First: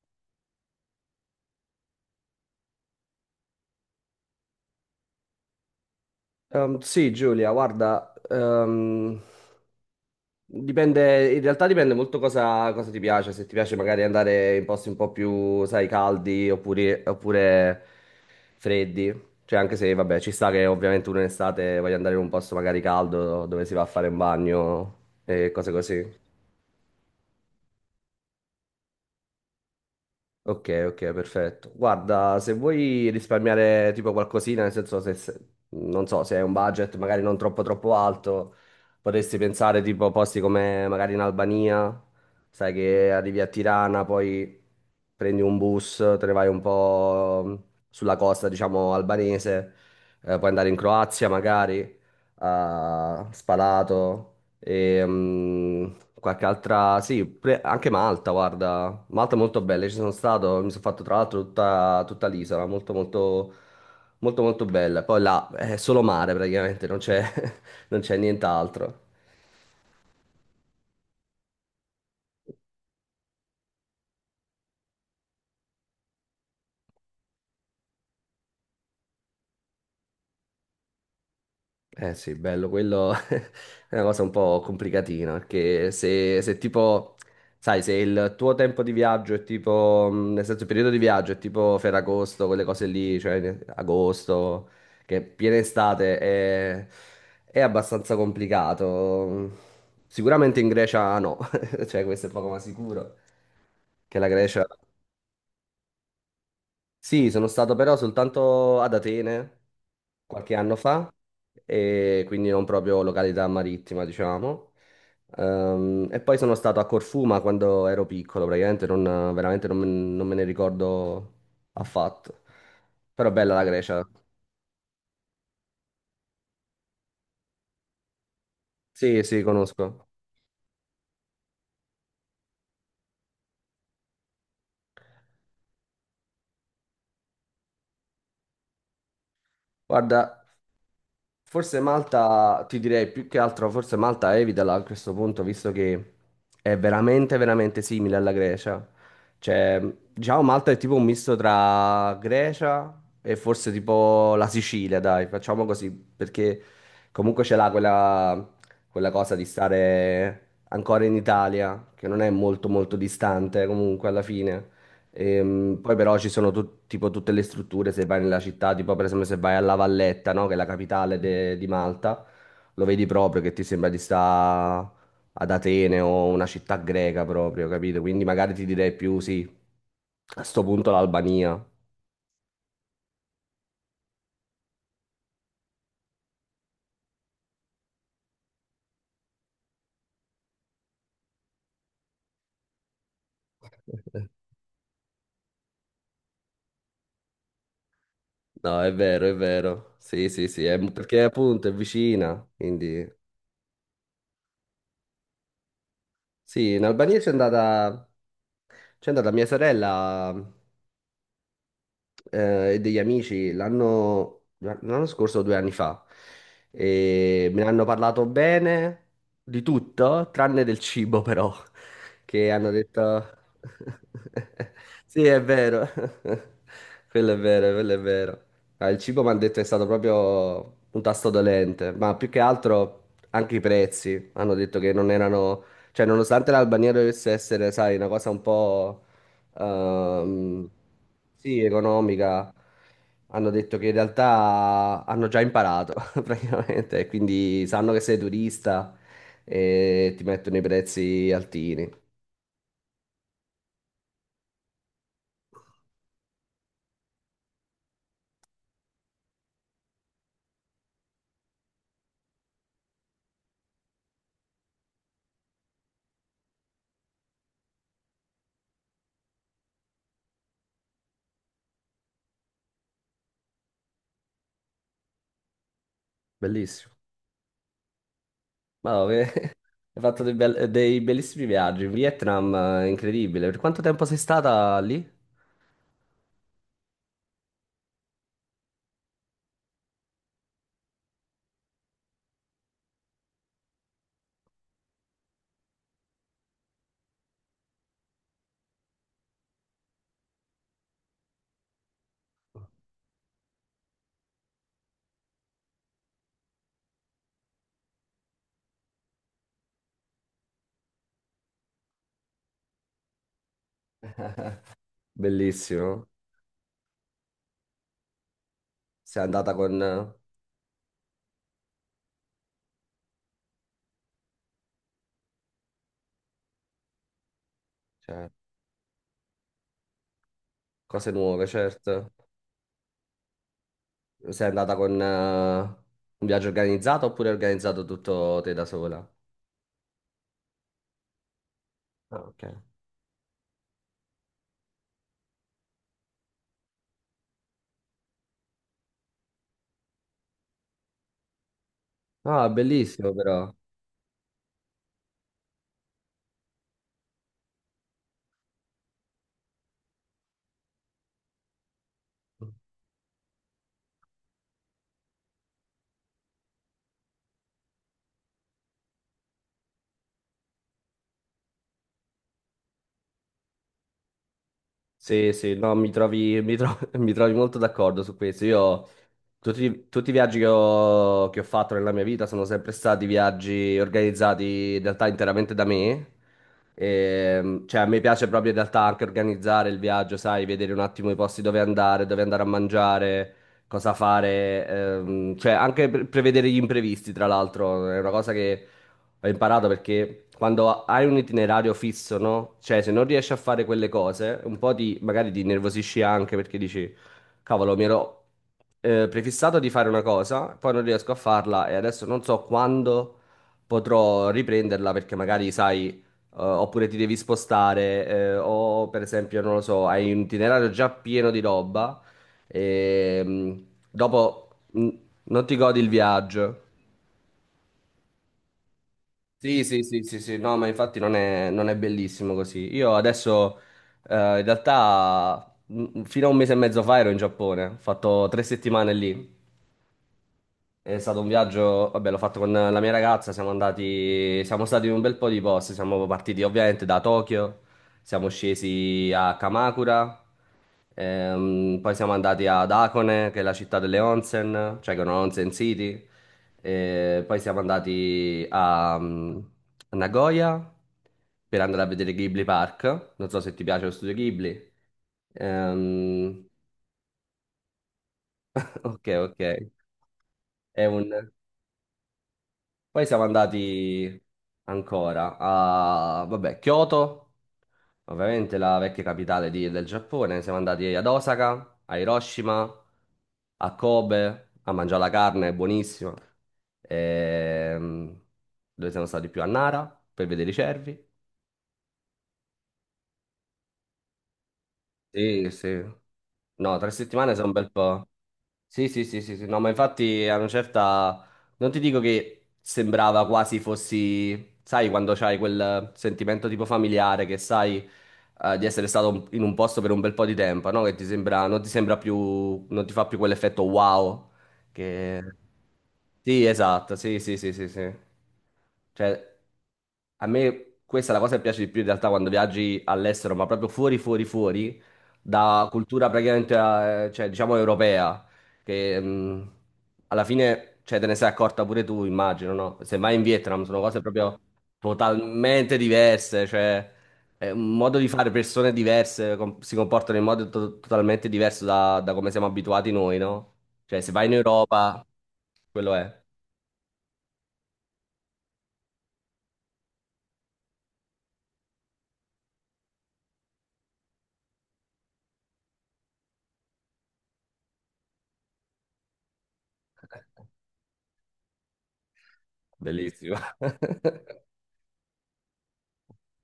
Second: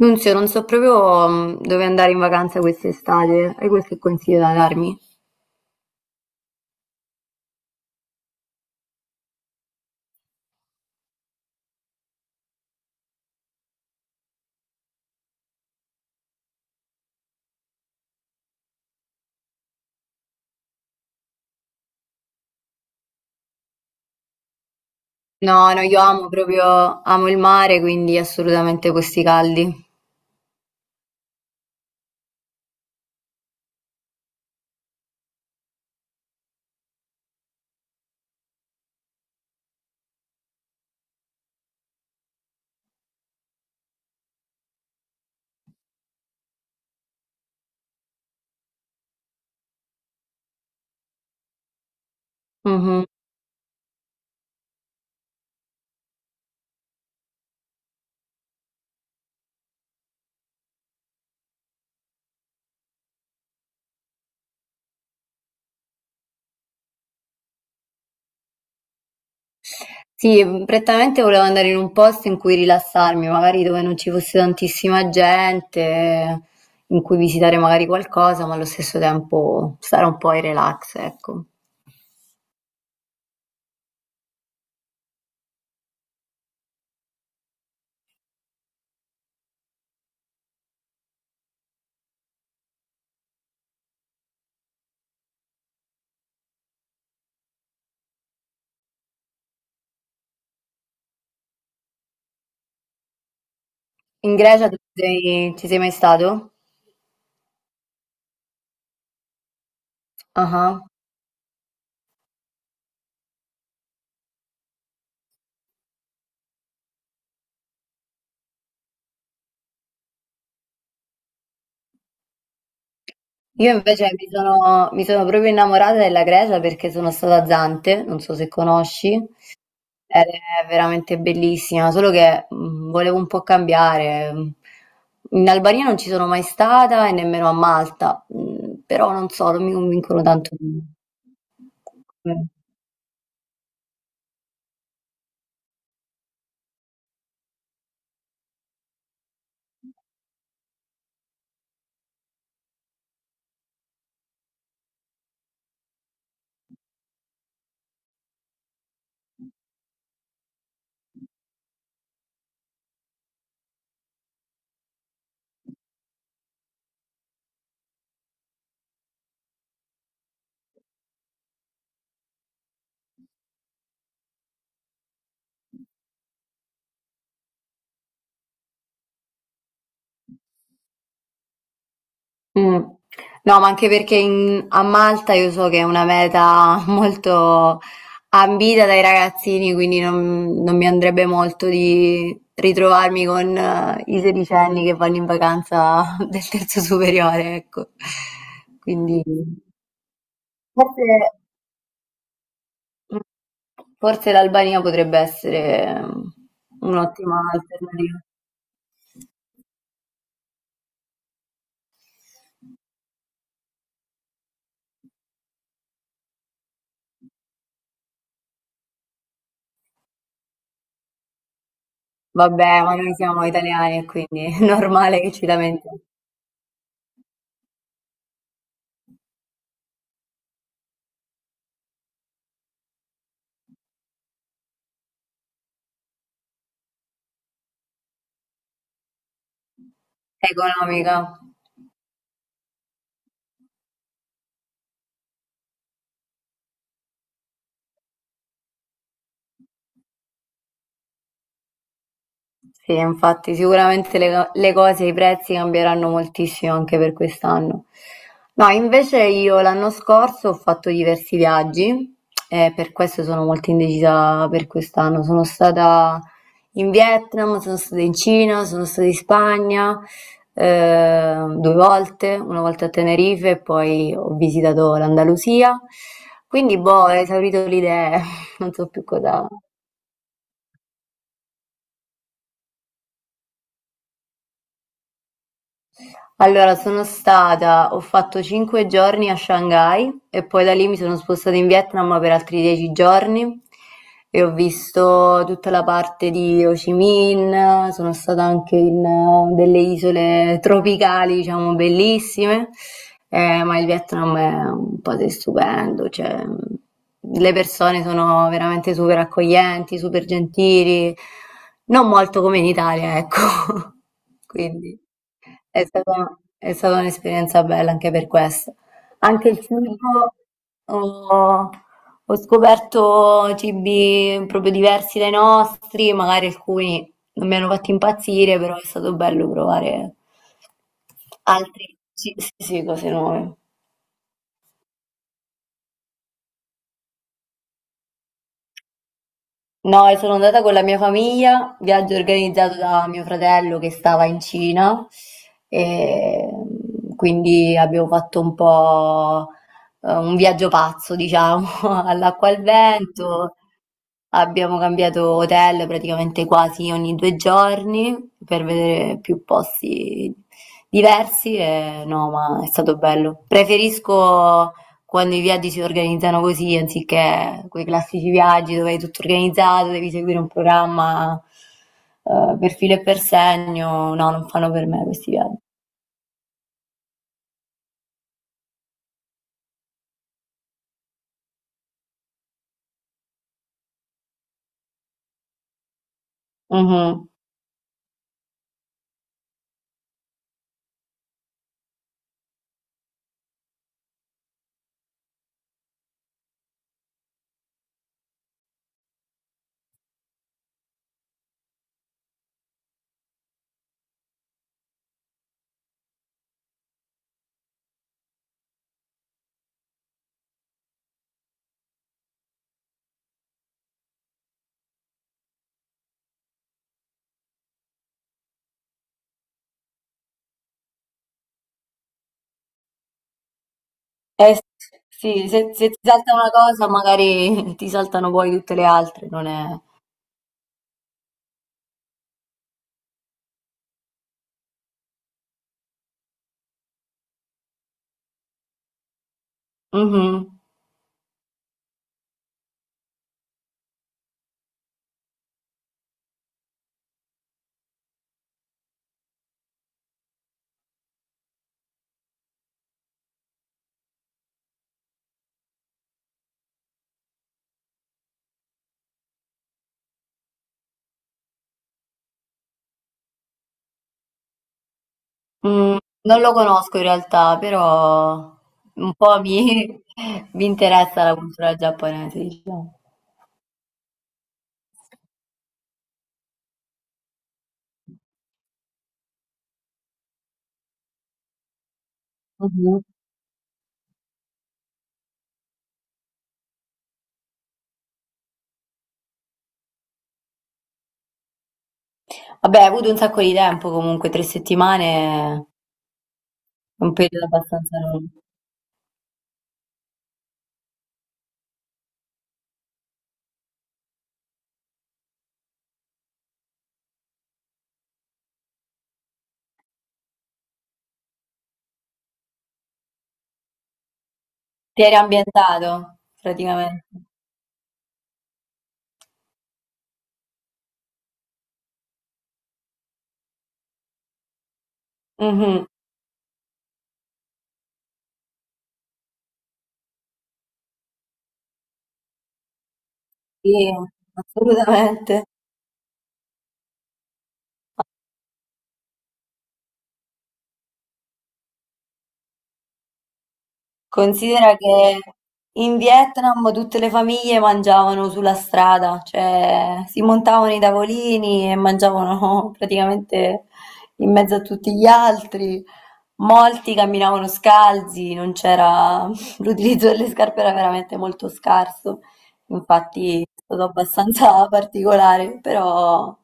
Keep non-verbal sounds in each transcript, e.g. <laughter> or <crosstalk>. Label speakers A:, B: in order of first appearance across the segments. A: Nunzio, non so proprio dove andare in vacanza quest'estate. Hai qualche consiglio da darmi?
B: Sì, Giulia, guarda, dipende, in realtà dipende molto cosa ti piace, se ti piace magari andare in posti un po' più, sai, caldi oppure freddi, cioè anche se, vabbè, ci sta che ovviamente uno in estate voglia andare in un posto magari caldo dove si va a fare un bagno e cose
A: No, no, io
B: così.
A: amo proprio, amo il mare, quindi assolutamente questi caldi.
B: Ok, ok, perfetto. Guarda, se vuoi risparmiare tipo qualcosina, nel senso non so, se hai un budget magari non troppo alto, potresti pensare tipo a posti come magari in Albania, sai che arrivi a Tirana, poi prendi un bus, te ne vai un po' sulla costa, diciamo, albanese, puoi andare in Croazia magari,
A: Mhm.
B: a Spalato. E, qualche altra, sì, anche Malta, guarda, Malta è molto bella, ci sono stato, mi sono fatto tra l'altro tutta l'isola, molto molto molto molto bella. Poi là è solo mare praticamente, non c'è <laughs> non c'è nient'altro.
A: Sì, prettamente volevo andare in un posto in cui rilassarmi, magari dove non ci fosse tantissima gente, in cui visitare magari qualcosa, ma allo stesso tempo stare un po' in relax, ecco.
B: Eh sì, bello, quello <laughs> è una cosa un po' complicatina, perché se tipo, sai, se il tuo tempo di viaggio è tipo, nel senso il periodo di viaggio è tipo Ferragosto, quelle cose lì, agosto, che è piena estate, è abbastanza complicato. Sicuramente in Grecia no, <laughs> cioè questo è poco ma sicuro, che la
A: In
B: Grecia...
A: Grecia tu ci sei mai stato?
B: Sì, sono stato però soltanto ad Atene
A: Ah
B: qualche anno
A: ah.
B: fa, e quindi non proprio località marittima, diciamo. E poi sono stato a Corfù, ma quando ero piccolo, praticamente non, veramente non, me non me ne ricordo affatto. Però bella la
A: Io
B: Grecia.
A: invece mi sono proprio innamorata della Grecia perché sono stata a Zante, non so se conosci,
B: Sì, sì, conosco.
A: ed è veramente bellissima, solo che volevo un po' cambiare. In Albania non ci sono mai stata e nemmeno a Malta, però non so, non mi convincono
B: Guarda.
A: tanto.
B: Forse
A: Mm.
B: Malta, ti direi più che altro, forse Malta evitala a questo punto, visto che è veramente, veramente simile alla Grecia. Cioè, diciamo Malta è tipo un misto tra Grecia e forse tipo la Sicilia, dai, facciamo così, perché comunque ce l'ha quella cosa di stare ancora in Italia, che non è molto, molto distante comunque alla fine. Poi però ci sono tipo tutte le strutture, se vai nella città, tipo per esempio se vai alla Valletta, no? Che è la di Malta, lo vedi proprio che ti sembra di stare ad Atene o una città greca proprio, capito? Quindi magari ti direi più sì, a sto punto l'Albania.
A: Mm. No, ma anche perché a Malta io so che è una meta <laughs> molto ambita dai ragazzini, quindi non, non mi andrebbe molto di ritrovarmi con i
B: <laughs>
A: sedicenni che vanno in vacanza <laughs> del terzo superiore, ecco.
B: No, è
A: Quindi
B: vero, è vero. Sì, sì, sì,
A: forse,
B: perché appunto è vicina, quindi...
A: forse l'Albania potrebbe essere
B: Sì, in Albania
A: un'ottima alternativa.
B: c'è andata mia sorella e degli amici l'anno scorso o due anni fa e me ne hanno parlato bene di tutto, tranne del cibo però, che hanno
A: Vabbè, ma noi
B: detto...
A: siamo italiani e quindi <laughs> è
B: <laughs>
A: normale
B: Sì,
A: che
B: è
A: ci
B: vero,
A: lamentiamo.
B: <laughs> quello è vero. Ah, il cibo mi hanno detto è stato proprio un tasto dolente, ma più che altro anche i prezzi hanno detto che non erano... Cioè, nonostante l'Albania dovesse essere, sai, una cosa un po' ehm,
A: Economica.
B: sì, economica, hanno detto che in realtà hanno già imparato <laughs> praticamente, e quindi sanno che sei turista e ti mettono i prezzi altini.
A: Sì, infatti sicuramente le cose, i prezzi cambieranno moltissimo anche per quest'anno. No, invece io l'anno scorso ho fatto diversi viaggi e per questo sono molto indecisa per quest'anno. Sono stata in Vietnam, sono stata in Cina, sono stata in Spagna due volte, una volta a Tenerife e poi ho visitato l'Andalusia. Quindi, boh,
B: Bellissimo.
A: ho esaurito le idee, <laughs> non so
B: Ma <laughs>
A: più
B: no,
A: cosa.
B: hai fatto dei bellissimi viaggi. In Vietnam, incredibile. Per quanto tempo sei stata lì?
A: Allora sono stata ho fatto 5 giorni a Shanghai e poi da lì mi sono spostata in Vietnam per altri 10 giorni e ho visto tutta la parte di Ho Chi Minh, sono stata anche in delle isole tropicali, diciamo, bellissime, ma il Vietnam è un paese stupendo, cioè le persone sono veramente super accoglienti, super gentili, non molto come in Italia, ecco. <laughs> Quindi. È
B: Bellissimo.
A: stata, è stata un'esperienza bella anche per questo.
B: Sei
A: Anche
B: andata
A: il
B: con
A: cibo, ho, ho scoperto cibi proprio diversi dai nostri, magari alcuni non mi hanno fatto
B: cioè,
A: impazzire, però è stato bello provare
B: cose nuove,
A: altri
B: certo.
A: sì, sì, cose nuove.
B: Sei andata con un viaggio organizzato oppure hai organizzato tutto te da sola?
A: No, e sono andata con la mia famiglia, viaggio
B: Ah, ok.
A: organizzato da mio fratello che stava in Cina, e quindi abbiamo fatto un po' un viaggio pazzo, diciamo, <laughs>
B: Ah,
A: all'acqua e al
B: bellissimo però.
A: vento. Abbiamo cambiato hotel praticamente quasi ogni 2 giorni per vedere più posti diversi e no, ma è stato bello. Preferisco quando i viaggi si organizzano così, anziché quei classici viaggi dove hai tutto organizzato, devi seguire un programma per filo e per segno, no, non fanno per me questi
B: Sì, sì,
A: viaggi.
B: no, mi trovi, mi tro- <laughs> mi trovi molto d'accordo su questo. Io, tutti, tutti i viaggi che ho fatto nella mia vita sono sempre stati viaggi organizzati in realtà interamente da me.
A: Mhm.
B: E, cioè, a me piace proprio in realtà anche organizzare il viaggio, sai, vedere un attimo i posti dove andare a mangiare, cosa fare, cioè anche prevedere gli imprevisti, tra l'altro, è una cosa che ho imparato perché quando hai un itinerario fisso, no? Cioè, se non riesci a fare quelle cose, un po' ti, magari ti nervosisci anche perché dici, cavolo, mi ero prefissato di fare una cosa, poi non riesco a farla e adesso non so quando potrò riprenderla perché magari sai, oppure ti devi spostare, o per esempio, non lo so, hai un itinerario già pieno di roba e dopo
A: Eh,
B: mm, non
A: sì,
B: ti
A: se,
B: godi il
A: se ti salta una
B: viaggio.
A: cosa magari <laughs> ti saltano poi tutte le altre, non
B: Sì,
A: è.
B: sì, sì, sì, sì, no, ma infatti non è bellissimo così. Io adesso, in realtà, fino a un mese e mezzo fa ero in Giappone, ho fatto tre settimane lì.
A: Mhm.
B: È stato un viaggio, vabbè, l'ho fatto con la mia ragazza, siamo stati in un bel po' di posti, siamo partiti ovviamente da Tokyo, siamo scesi a Kamakura, poi siamo andati ad Hakone, che è la città delle onsen, cioè che è una onsen city, e poi siamo andati a a Nagoya per andare a vedere Ghibli Park, non so se ti piace lo studio Ghibli.
A: Mm, non
B: Ehm,
A: lo conosco in realtà, però
B: <laughs> ok,
A: un po'
B: ok,
A: mi, <laughs> mi
B: è
A: interessa
B: un...
A: la cultura giapponese, diciamo.
B: Poi siamo andati ancora a, vabbè, Kyoto, ovviamente la vecchia del Giappone. Siamo andati ad Osaka, a Hiroshima,
A: Mhm.
B: a Kobe, a mangiare la carne, è buonissima. Ehm, dove siamo stati più? A Nara, per vedere i cervi.
A: Vabbè, hai avuto un sacco di tempo comunque, tre
B: Sì,
A: settimane
B: sì. No, tre
A: Un
B: settimane
A: periodo
B: sono un bel
A: abbastanza
B: po'.
A: lungo.
B: Sì, sì, sì, sì, sì, no, ma infatti a una certa... Non ti dico che sembrava quasi fossi, sai, quando c'hai quel sentimento tipo familiare che sai di essere stato in un posto per un bel po' di tempo, no? Che ti sembra, non ti sembra più, non ti fa più quell'effetto wow.
A: Ti eri
B: Che...
A: ambientato,
B: Sì, esatto,
A: praticamente.
B: sì, sì, sì, sì, sì. Cioè, a me questa è la cosa che piace di più in realtà quando viaggi all'estero, ma proprio fuori, fuori, fuori, da
A: Mhm,
B: cultura praticamente, cioè, diciamo, europea che alla fine, cioè, te ne sei accorta pure tu, immagino, no? Se vai in Vietnam sono
A: sì,
B: cose proprio
A: assolutamente.
B: totalmente diverse, cioè è un modo di fare, si comportano in modo totalmente diverso da, da come siamo abituati noi, no? Cioè, se vai in
A: Considera
B: Europa,
A: che
B: quello
A: in
B: è
A: Vietnam tutte le famiglie mangiavano sulla strada, cioè si montavano i tavolini e mangiavano <laughs> praticamente in mezzo a tutti gli altri. Molti camminavano scalzi, non c'era <laughs> l'utilizzo delle scarpe era veramente molto scarso,
B: bellissimo.
A: infatti è stato
B: <laughs>
A: abbastanza <laughs> particolare, però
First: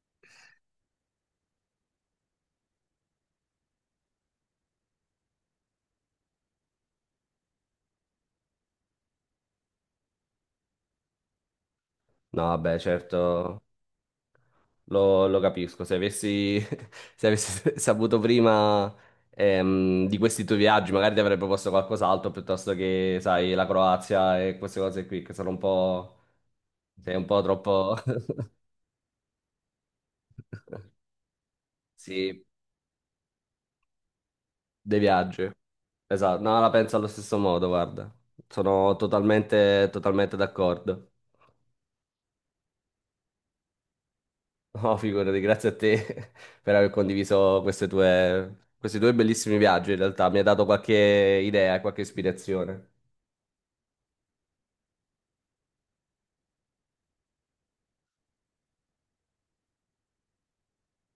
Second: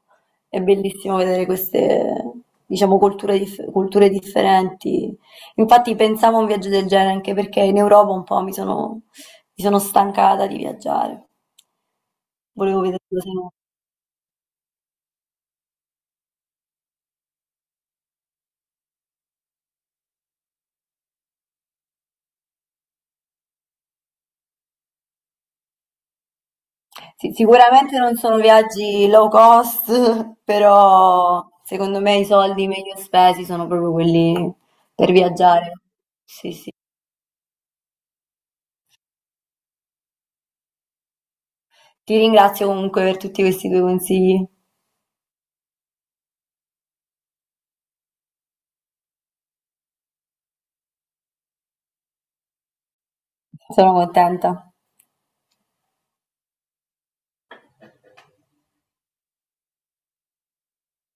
A: è bellissimo vedere queste, diciamo, culture, culture differenti. Infatti pensavo a un viaggio del genere anche perché in Europa un po' mi sono stancata di viaggiare.
B: No, vabbè,
A: Volevo vedere cose.
B: certo. Lo capisco, se avessi, <laughs> se avessi saputo prima di questi tuoi viaggi, magari ti avrei proposto qualcos'altro piuttosto che, sai, la Croazia e queste cose qui che sono un po'... sei un
A: Sì,
B: po' troppo...
A: sicuramente non
B: <laughs>
A: sono viaggi low cost, <laughs> però secondo me i
B: Sì,
A: soldi meglio spesi sono proprio quelli
B: dei
A: per
B: viaggi.
A: viaggiare.
B: Esatto,
A: Sì,
B: no, la
A: sì.
B: penso allo stesso modo, guarda. Sono totalmente, totalmente d'accordo. <laughs>
A: Ti ringrazio comunque per tutti questi tuoi consigli.
B: No, figurati, grazie a te <laughs> per aver condiviso questi due bellissimi viaggi, in realtà. Mi hai dato qualche idea, qualche ispirazione.
A: Sono contenta.